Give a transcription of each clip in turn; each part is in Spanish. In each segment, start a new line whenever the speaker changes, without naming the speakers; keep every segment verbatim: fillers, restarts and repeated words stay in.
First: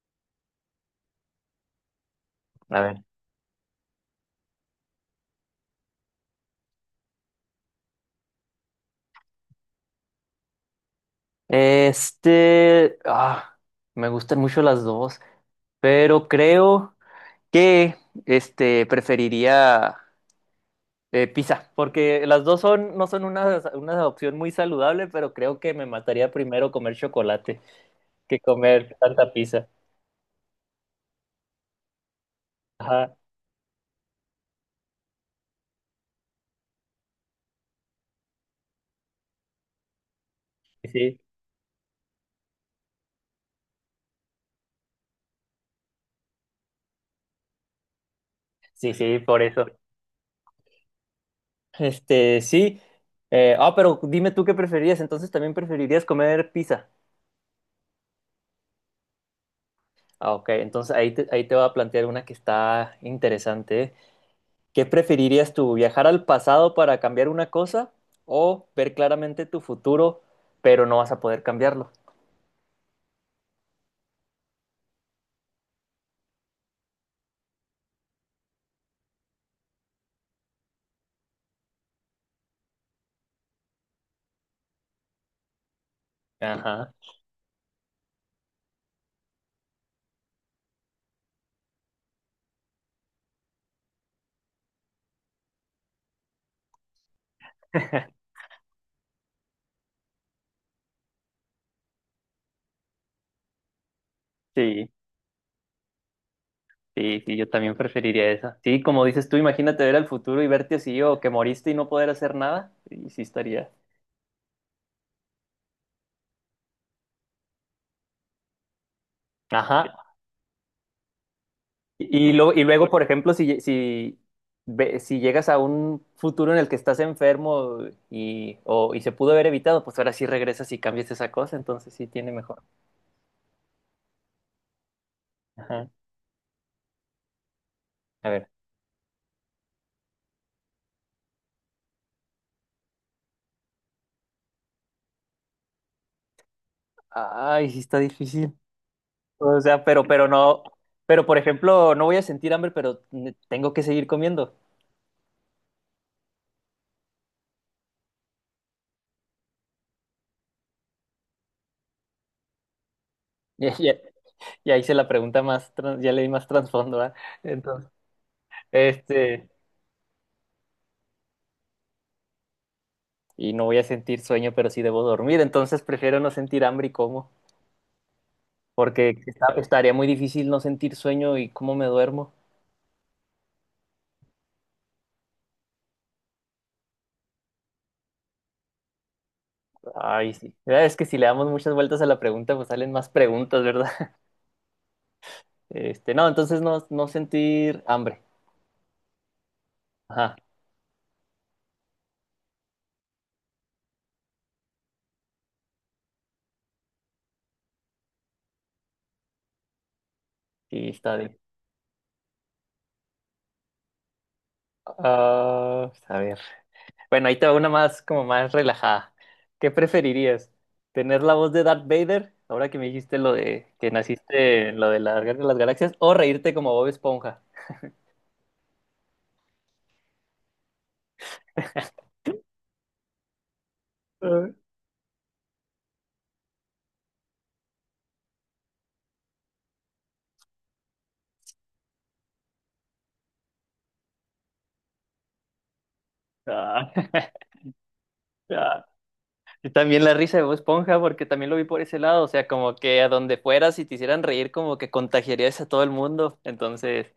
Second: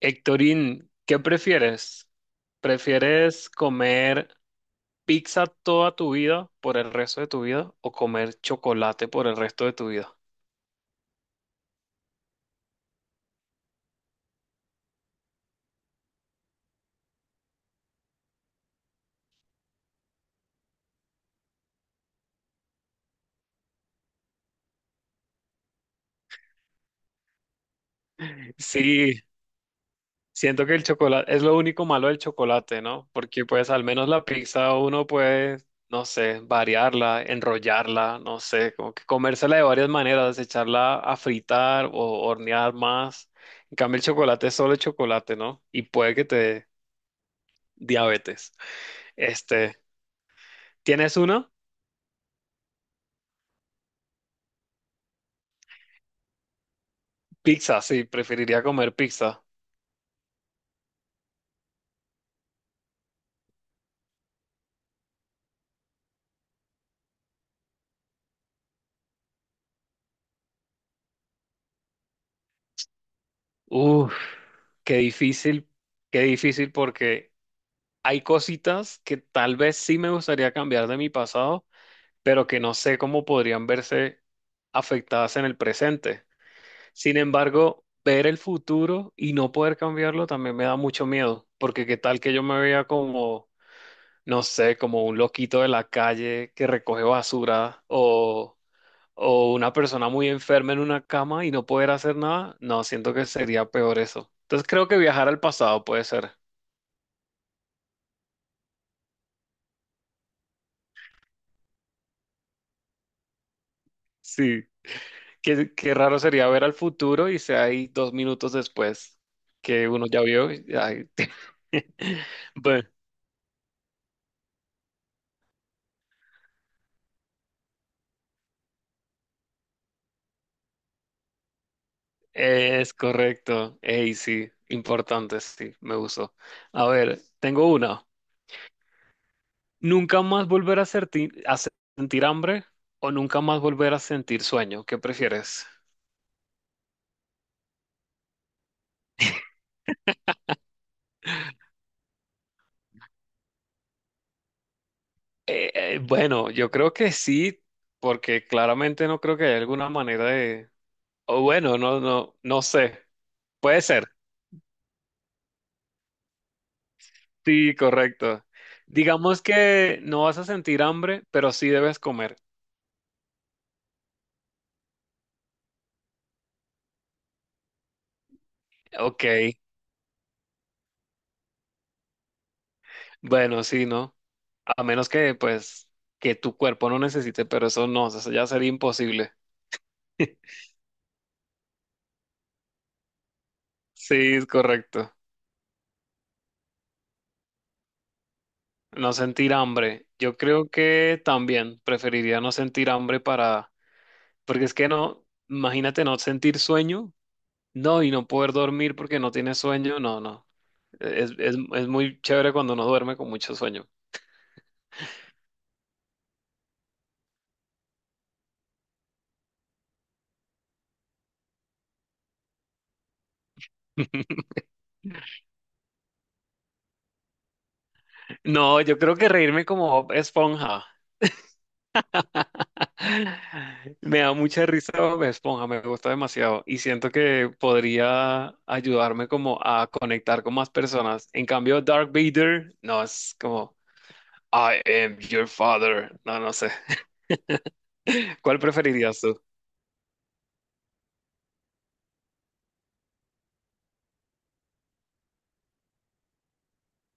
Héctorín, ¿qué prefieres?
A ver.
¿Prefieres comer pizza toda tu vida por el resto de tu vida o comer chocolate por el resto de tu vida?
Este, ah, Me gustan mucho las dos, pero creo que este preferiría eh, pizza, porque las dos son, no son una, una opción muy saludable, pero creo que me mataría primero comer chocolate que comer
Sí,
tanta pizza.
siento que el chocolate es lo único malo del chocolate, ¿no?
Ajá,
Porque pues al menos la pizza uno puede, no sé, variarla, enrollarla, no sé, como que comérsela de varias maneras, echarla a
sí,
fritar o hornear más. En cambio el chocolate es solo chocolate, ¿no? Y puede que te dé diabetes.
sí, sí, por eso.
Este, ¿Tienes uno?
Este, sí. Eh, ah, pero dime tú qué preferirías, entonces también preferirías comer pizza.
Pizza, sí, preferiría comer pizza.
Ah, ok, entonces ahí te, ahí te voy a plantear una que está interesante. ¿Eh? ¿Qué preferirías tú, viajar al pasado para cambiar una cosa o ver claramente tu futuro, pero no vas a poder cambiarlo?
Uf, qué difícil, qué difícil porque hay cositas que tal vez sí me gustaría cambiar de mi pasado, pero que no sé cómo podrían verse afectadas en el presente.
Ajá.
Sin embargo, ver el futuro y no poder cambiarlo también me da mucho miedo, porque qué tal que yo me vea como, no sé, como un loquito de la calle que recoge basura o o una persona muy enferma en una cama y no poder hacer nada, no, siento que sería peor eso. Entonces creo
Sí,
que viajar al pasado puede ser.
sí, sí, yo también preferiría esa. Sí, como dices tú, imagínate ver al futuro y verte así o que moriste y no poder hacer nada, y sí estaría.
Sí. Qué, qué raro sería ver al futuro y sea ahí dos minutos después
Ajá.
que uno ya vio. y- ay,
Y, y lo- y luego,
Bueno,
por ejemplo, si, si, ve- si llegas a un futuro en el que estás enfermo y, o, y se pudo haber evitado, pues ahora sí regresas y cambias esa cosa, entonces sí tiene mejor.
es correcto. Ey, sí, importante, sí,
Ajá.
me gustó. A ver, tengo una.
A ver.
¿Nunca más volver a, serti- a sentir hambre o nunca más volver a sentir sueño? ¿Qué prefieres?
Ay, sí está difícil. O sea, pero, pero no, pero por ejemplo, no voy a sentir hambre, pero ne- tengo que seguir comiendo.
Eh, eh, bueno, yo creo que sí, porque claramente no creo que haya alguna manera de... O bueno, no, no, no sé.
Ya,
Puede
ya,
ser.
ya hice la pregunta más, tran- ya le di más trasfondo, ¿verdad?
Sí,
Entonces,
correcto. Digamos
este,
que no vas a sentir hambre, pero sí debes comer.
y no voy a sentir sueño, pero sí debo dormir. Entonces prefiero no sentir hambre y como, porque
Ok.
está- estaría muy difícil no sentir sueño y cómo me duermo.
Bueno, sí, ¿no? A menos que, pues, que tu cuerpo no necesite, pero eso no, eso ya sería imposible.
Ay, sí. Ya es que si le damos muchas vueltas a la pregunta, pues salen más preguntas, ¿verdad?
Sí, es correcto.
Este, no, entonces no, no sentir hambre.
No sentir hambre.
Ajá,
Yo creo que también preferiría no sentir hambre para. Porque es que no, imagínate no sentir sueño, no, y no poder dormir porque no tienes sueño, no, no.
sí, está
e-, Es,
bien.
es, es muy chévere cuando no duerme con mucho sueño.
Ah, pues, a ver. Bueno, ahí te va una más, como más relajada. ¿Qué preferirías? ¿Tener la voz de Darth Vader, ahora que me dijiste lo de que naciste en lo de la Guerra de las Galaxias, o reírte como Bob Esponja?
No, yo creo que reírme como Bob Esponja. Me da
Ah,
mucha risa Bob Esponja, me gusta demasiado y siento que podría ayudarme como a conectar con más personas. En cambio, Dark Vader, no, es como I am your father. No, no sé.
ah,
¿Cuál
ah.
preferirías tú?
Y también la risa de Bob Esponja, porque también lo vi por ese lado, o sea, como que a donde fueras y te hicieran reír, como que contagiarías a todo el mundo. Entonces,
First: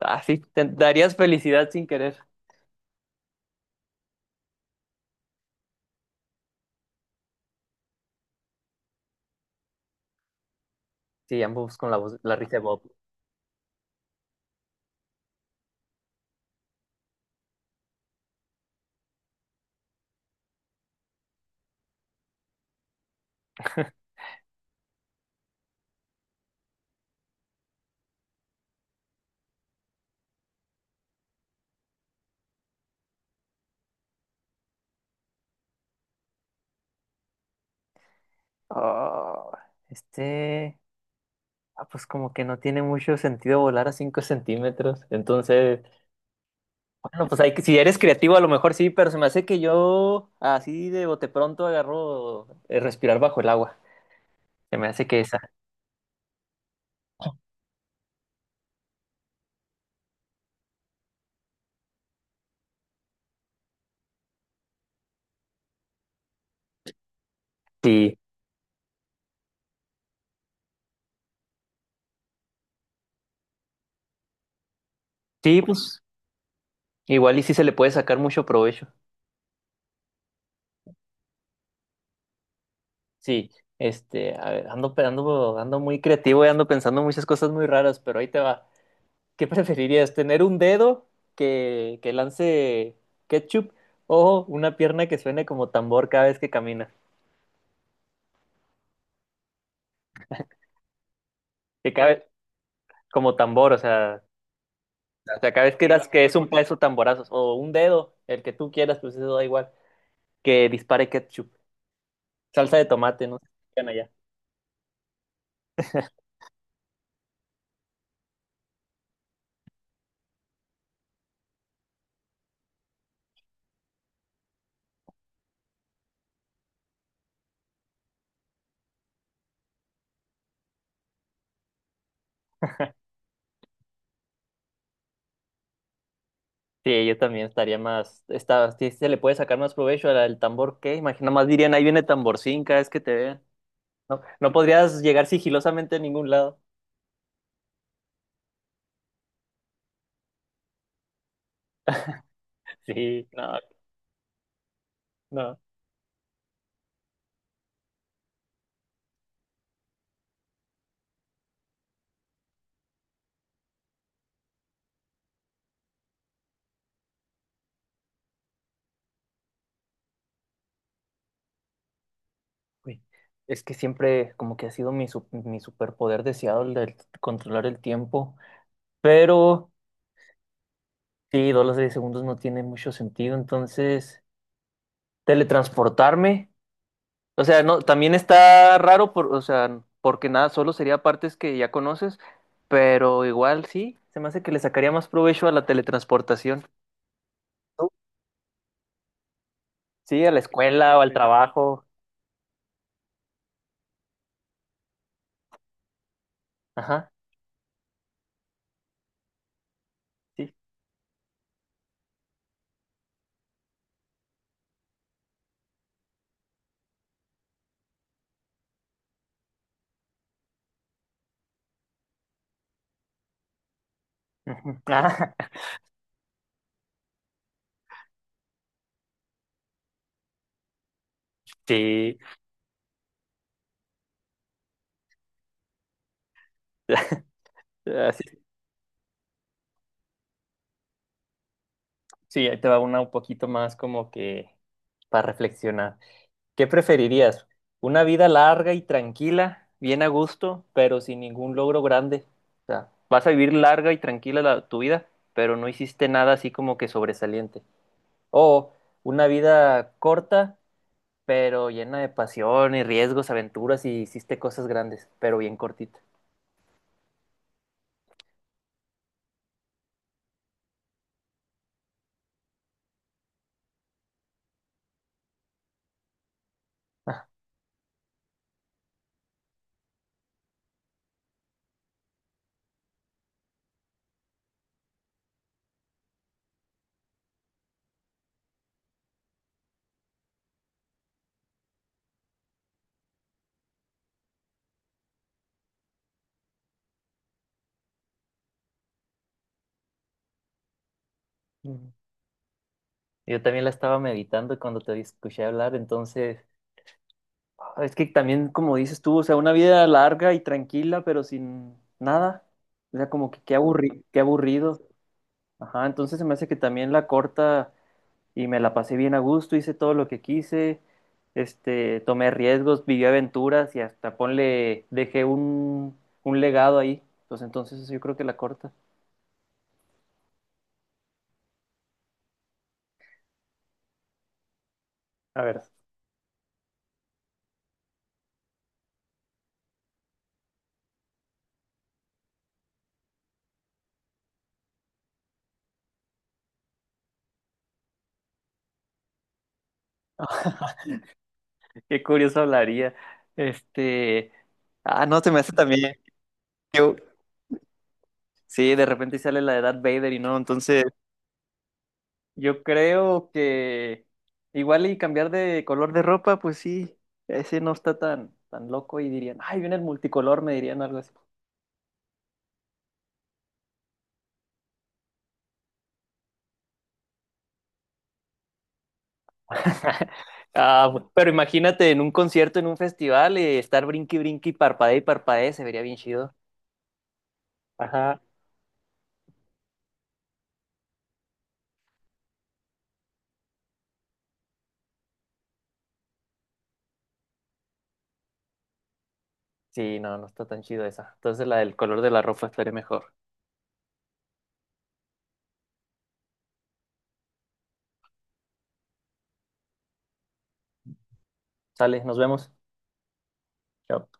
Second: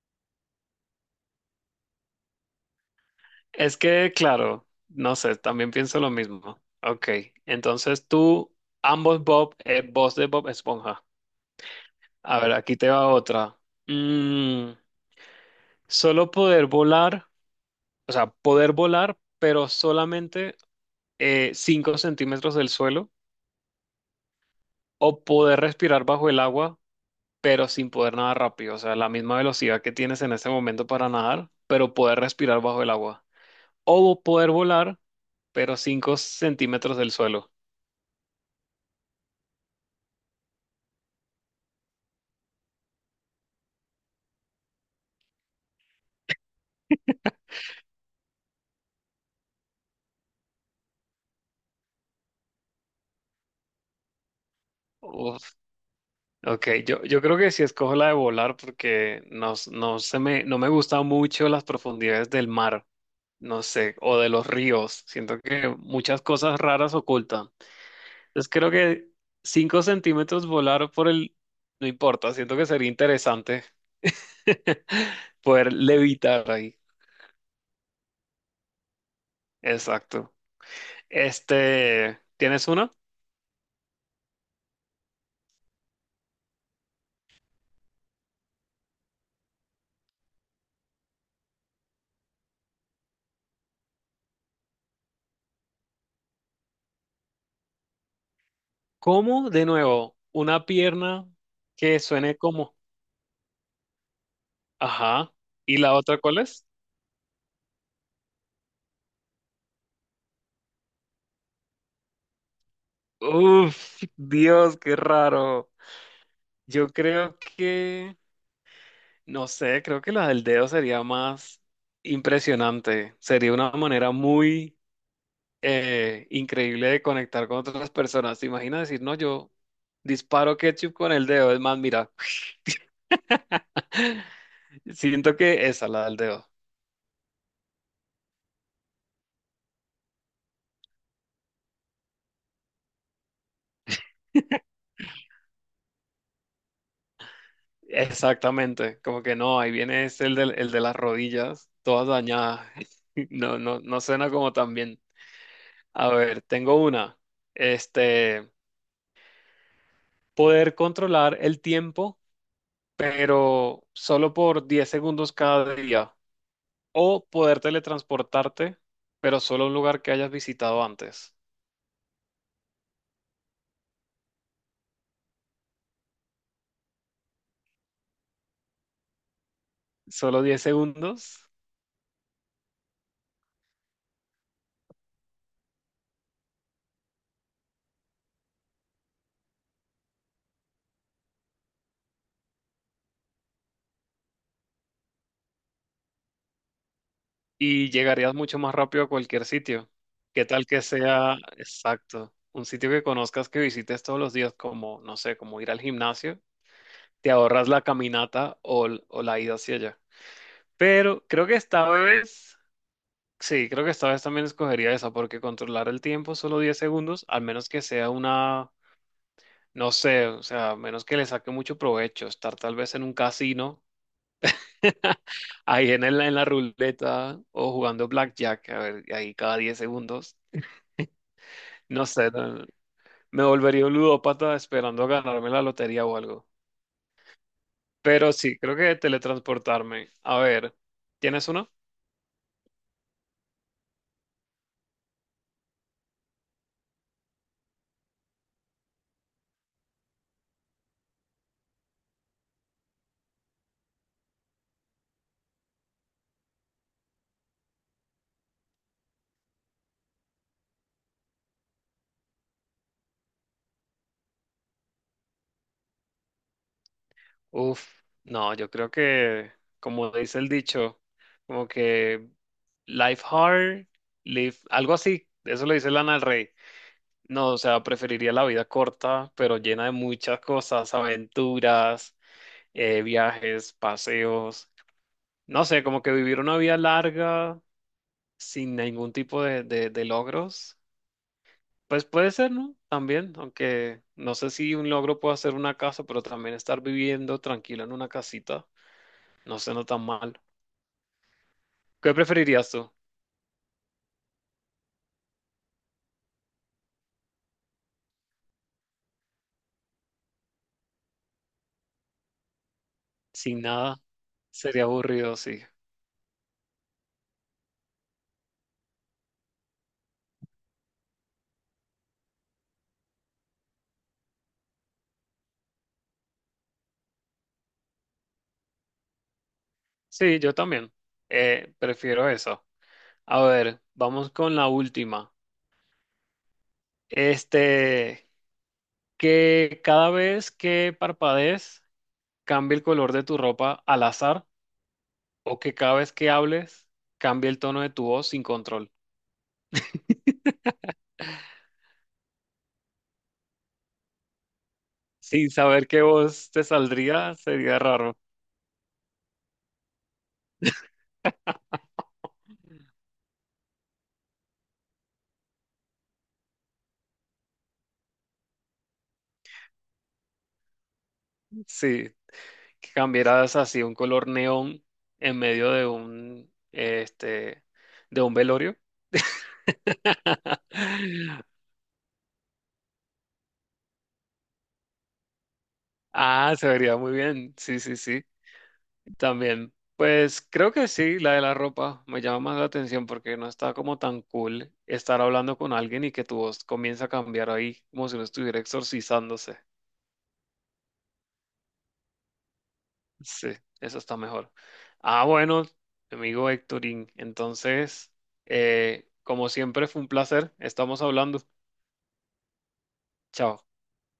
así te darías felicidad sin querer.
Es que, claro, no sé, también pienso lo mismo. Ok, entonces tú, ambos Bob, eh, voz de Bob Esponja.
Sí, ambos con la voz, la
A ver,
risa de
aquí
Bob.
te va otra. Mm, solo poder volar, o sea, poder volar, pero solamente eh, cinco centímetros del suelo, o poder respirar bajo el agua, pero sin poder nadar rápido, o sea, la misma velocidad que tienes en este momento para nadar, pero poder respirar bajo el agua. O poder volar, pero cinco centímetros del suelo.
Ah, este. Ah, pues como que no tiene mucho sentido volar a cinco centímetros. Entonces, bueno, pues hay que, si eres creativo a lo mejor sí, pero se me hace que yo así de bote pronto agarro eh, respirar bajo el agua. Se me hace que esa.
Ok, yo, yo creo que sí escojo la de volar porque no, s- no se me, no me gustan mucho las profundidades del mar, no sé, o de los ríos. Siento que muchas cosas raras ocultan.
Sí,
Entonces creo que cinco centímetros volar por el... No importa, siento que sería interesante
sí,
poder
pues
levitar ahí.
igual y sí se le puede sacar mucho provecho.
Exacto. Este, ¿tienes una?
Sí, este, a ver, ando, pe- ando, ando muy creativo y ando pensando muchas cosas muy raras, pero ahí te va. ¿Qué preferirías? ¿Tener un dedo que, que lance ketchup o una pierna que suene como tambor cada vez que camina?
¿Cómo? De nuevo, una pierna
Que
que
cada,
suene como...
como tambor, o sea,
Ajá.
o sea, cada vez
¿Y
que sí,
la
digas
otra
que es
cuál
un
es?
peso, tamborazos, o un dedo, el que tú quieras, pues eso da igual, que dispare ketchup, salsa de tomate, no sé si digan
Uf,
allá.
Dios, qué raro. Yo creo que, no sé, creo que la del dedo sería más impresionante. Sería una manera muy eh, increíble de conectar con otras personas. ¿Te imaginas decir, no, yo disparo ketchup con el dedo? Es más, mira, siento que esa, la del dedo.
Sí, yo también estaría más, está, sí se le puede sacar más provecho al, al tambor, ¿qué? Imagina, más dirían, ahí viene tamborcín cada vez que te vean. No, no podrías llegar sigilosamente a ningún lado.
Exactamente, como que no, ahí viene es el de, el de las rodillas, todas dañadas.
Sí, no,
No, no, no suena como tan bien.
no.
A ver, tengo una. Este. Poder controlar el tiempo, pero solo por diez segundos cada día, o poder teletransportarte, pero solo a un lugar que hayas visitado antes,
Uy, es que siempre como que ha sido mi, su- mi superpoder deseado el de controlar el tiempo, pero...
solo diez segundos
Sí, dos las diez segundos no tiene mucho sentido, entonces teletransportarme, o sea, no, también está raro por, o sea, porque nada, solo sería partes que ya conoces, pero igual sí, se me hace que le sacaría más provecho a la teletransportación. ¿Tú?
y llegarías mucho más rápido a cualquier sitio.
Sí, a la
¿Qué tal que
escuela o al
sea
trabajo.
exacto? Un sitio que conozcas, que visites todos los días, como, no sé, como ir al gimnasio,
Ajá,
te ahorras la caminata o, l- o la ida hacia allá.
sí.
Pero creo que esta vez. Sí, creo que esta vez también escogería esa, porque controlar el tiempo solo diez segundos, al menos que sea una, no sé, o sea, a menos que le saque mucho provecho, estar tal vez en un casino,
Ujú. Ah,
ahí en el- en la ruleta o jugando blackjack, a ver, y ahí cada diez segundos, no
sí.
sé, no- me volvería un ludópata esperando a ganarme la lotería o algo. Pero
Así-
sí, creo que teletransportarme. A ver, ¿tienes uno?
sí, ahí te va una un poquito más como que para reflexionar. ¿Qué preferirías? ¿Una vida larga y tranquila, bien a gusto, pero sin ningún logro grande? O sea, vas a vivir larga y tranquila la- tu vida, pero no hiciste nada así como que sobresaliente. O una vida corta, pero llena de pasión y riesgos, aventuras y hiciste cosas grandes, pero bien cortita.
Uf, no, yo creo que, como dice el dicho, como que Life hard, live, algo así. Eso lo dice Lana del Rey. No, o sea, preferiría la vida corta, pero llena de muchas cosas, aventuras, eh, viajes, paseos. No sé, como que vivir una vida larga sin ningún tipo de, de, de logros. Pues puede ser, ¿no? También, aunque no sé si un logro puede ser una casa, pero también estar viviendo tranquilo en una casita no suena tan mal.
Ujú.
¿Qué preferirías tú?
Yo también la estaba meditando cuando te escuché hablar, entonces es que también, como dices tú, o sea, una vida larga y tranquila, pero sin nada. O sea, como que qué
Sin nada,
aburri- qué aburrido.
sería aburrido, sí.
Ajá, entonces se me hace que también la corta y me la pasé bien a gusto, hice todo lo que quise, este, tomé riesgos, viví aventuras y hasta ponle, dejé un, un legado ahí. Pues entonces yo creo que la corta.
Sí, yo también. Eh, prefiero eso. A ver, vamos con la última.
A ver,
Este, que cada vez que parpadees cambie el color de tu ropa al azar o que cada vez que hables cambie el tono de tu voz sin control.
qué curioso hablaría. Este, ah, no, se me
Sin
hace
saber
también.
qué voz te
Yo,
saldría, sería raro.
sí, de repente sale la de Darth Vader y no, entonces. Yo creo que igual y cambiar de color de ropa, pues sí, ese no está tan, tan loco y dirían, ay, viene el multicolor, me dirían algo así.
Sí, que cambiaras así un color neón en medio de un, este, de un velorio.
Ah, bu- pero imagínate en un concierto, en un festival, eh, estar brinqui, brinqui, parpadee y parpadee, se vería bien chido.
Ah, se vería muy bien. Sí, sí,
Ajá.
sí. También, pues creo que sí, la de la ropa me llama más la atención porque no está como tan cool estar hablando con alguien y que tu voz comienza a cambiar ahí, como si uno estuviera exorcizándose.
Sí, no, no está tan chido esa. Entonces la del color de la ropa estaría mejor.
Sí, eso está mejor. Ah, bueno, amigo Héctorín, entonces, eh, como siempre fue un placer, estamos hablando.
Sale, nos vemos.
Chao.
Chao.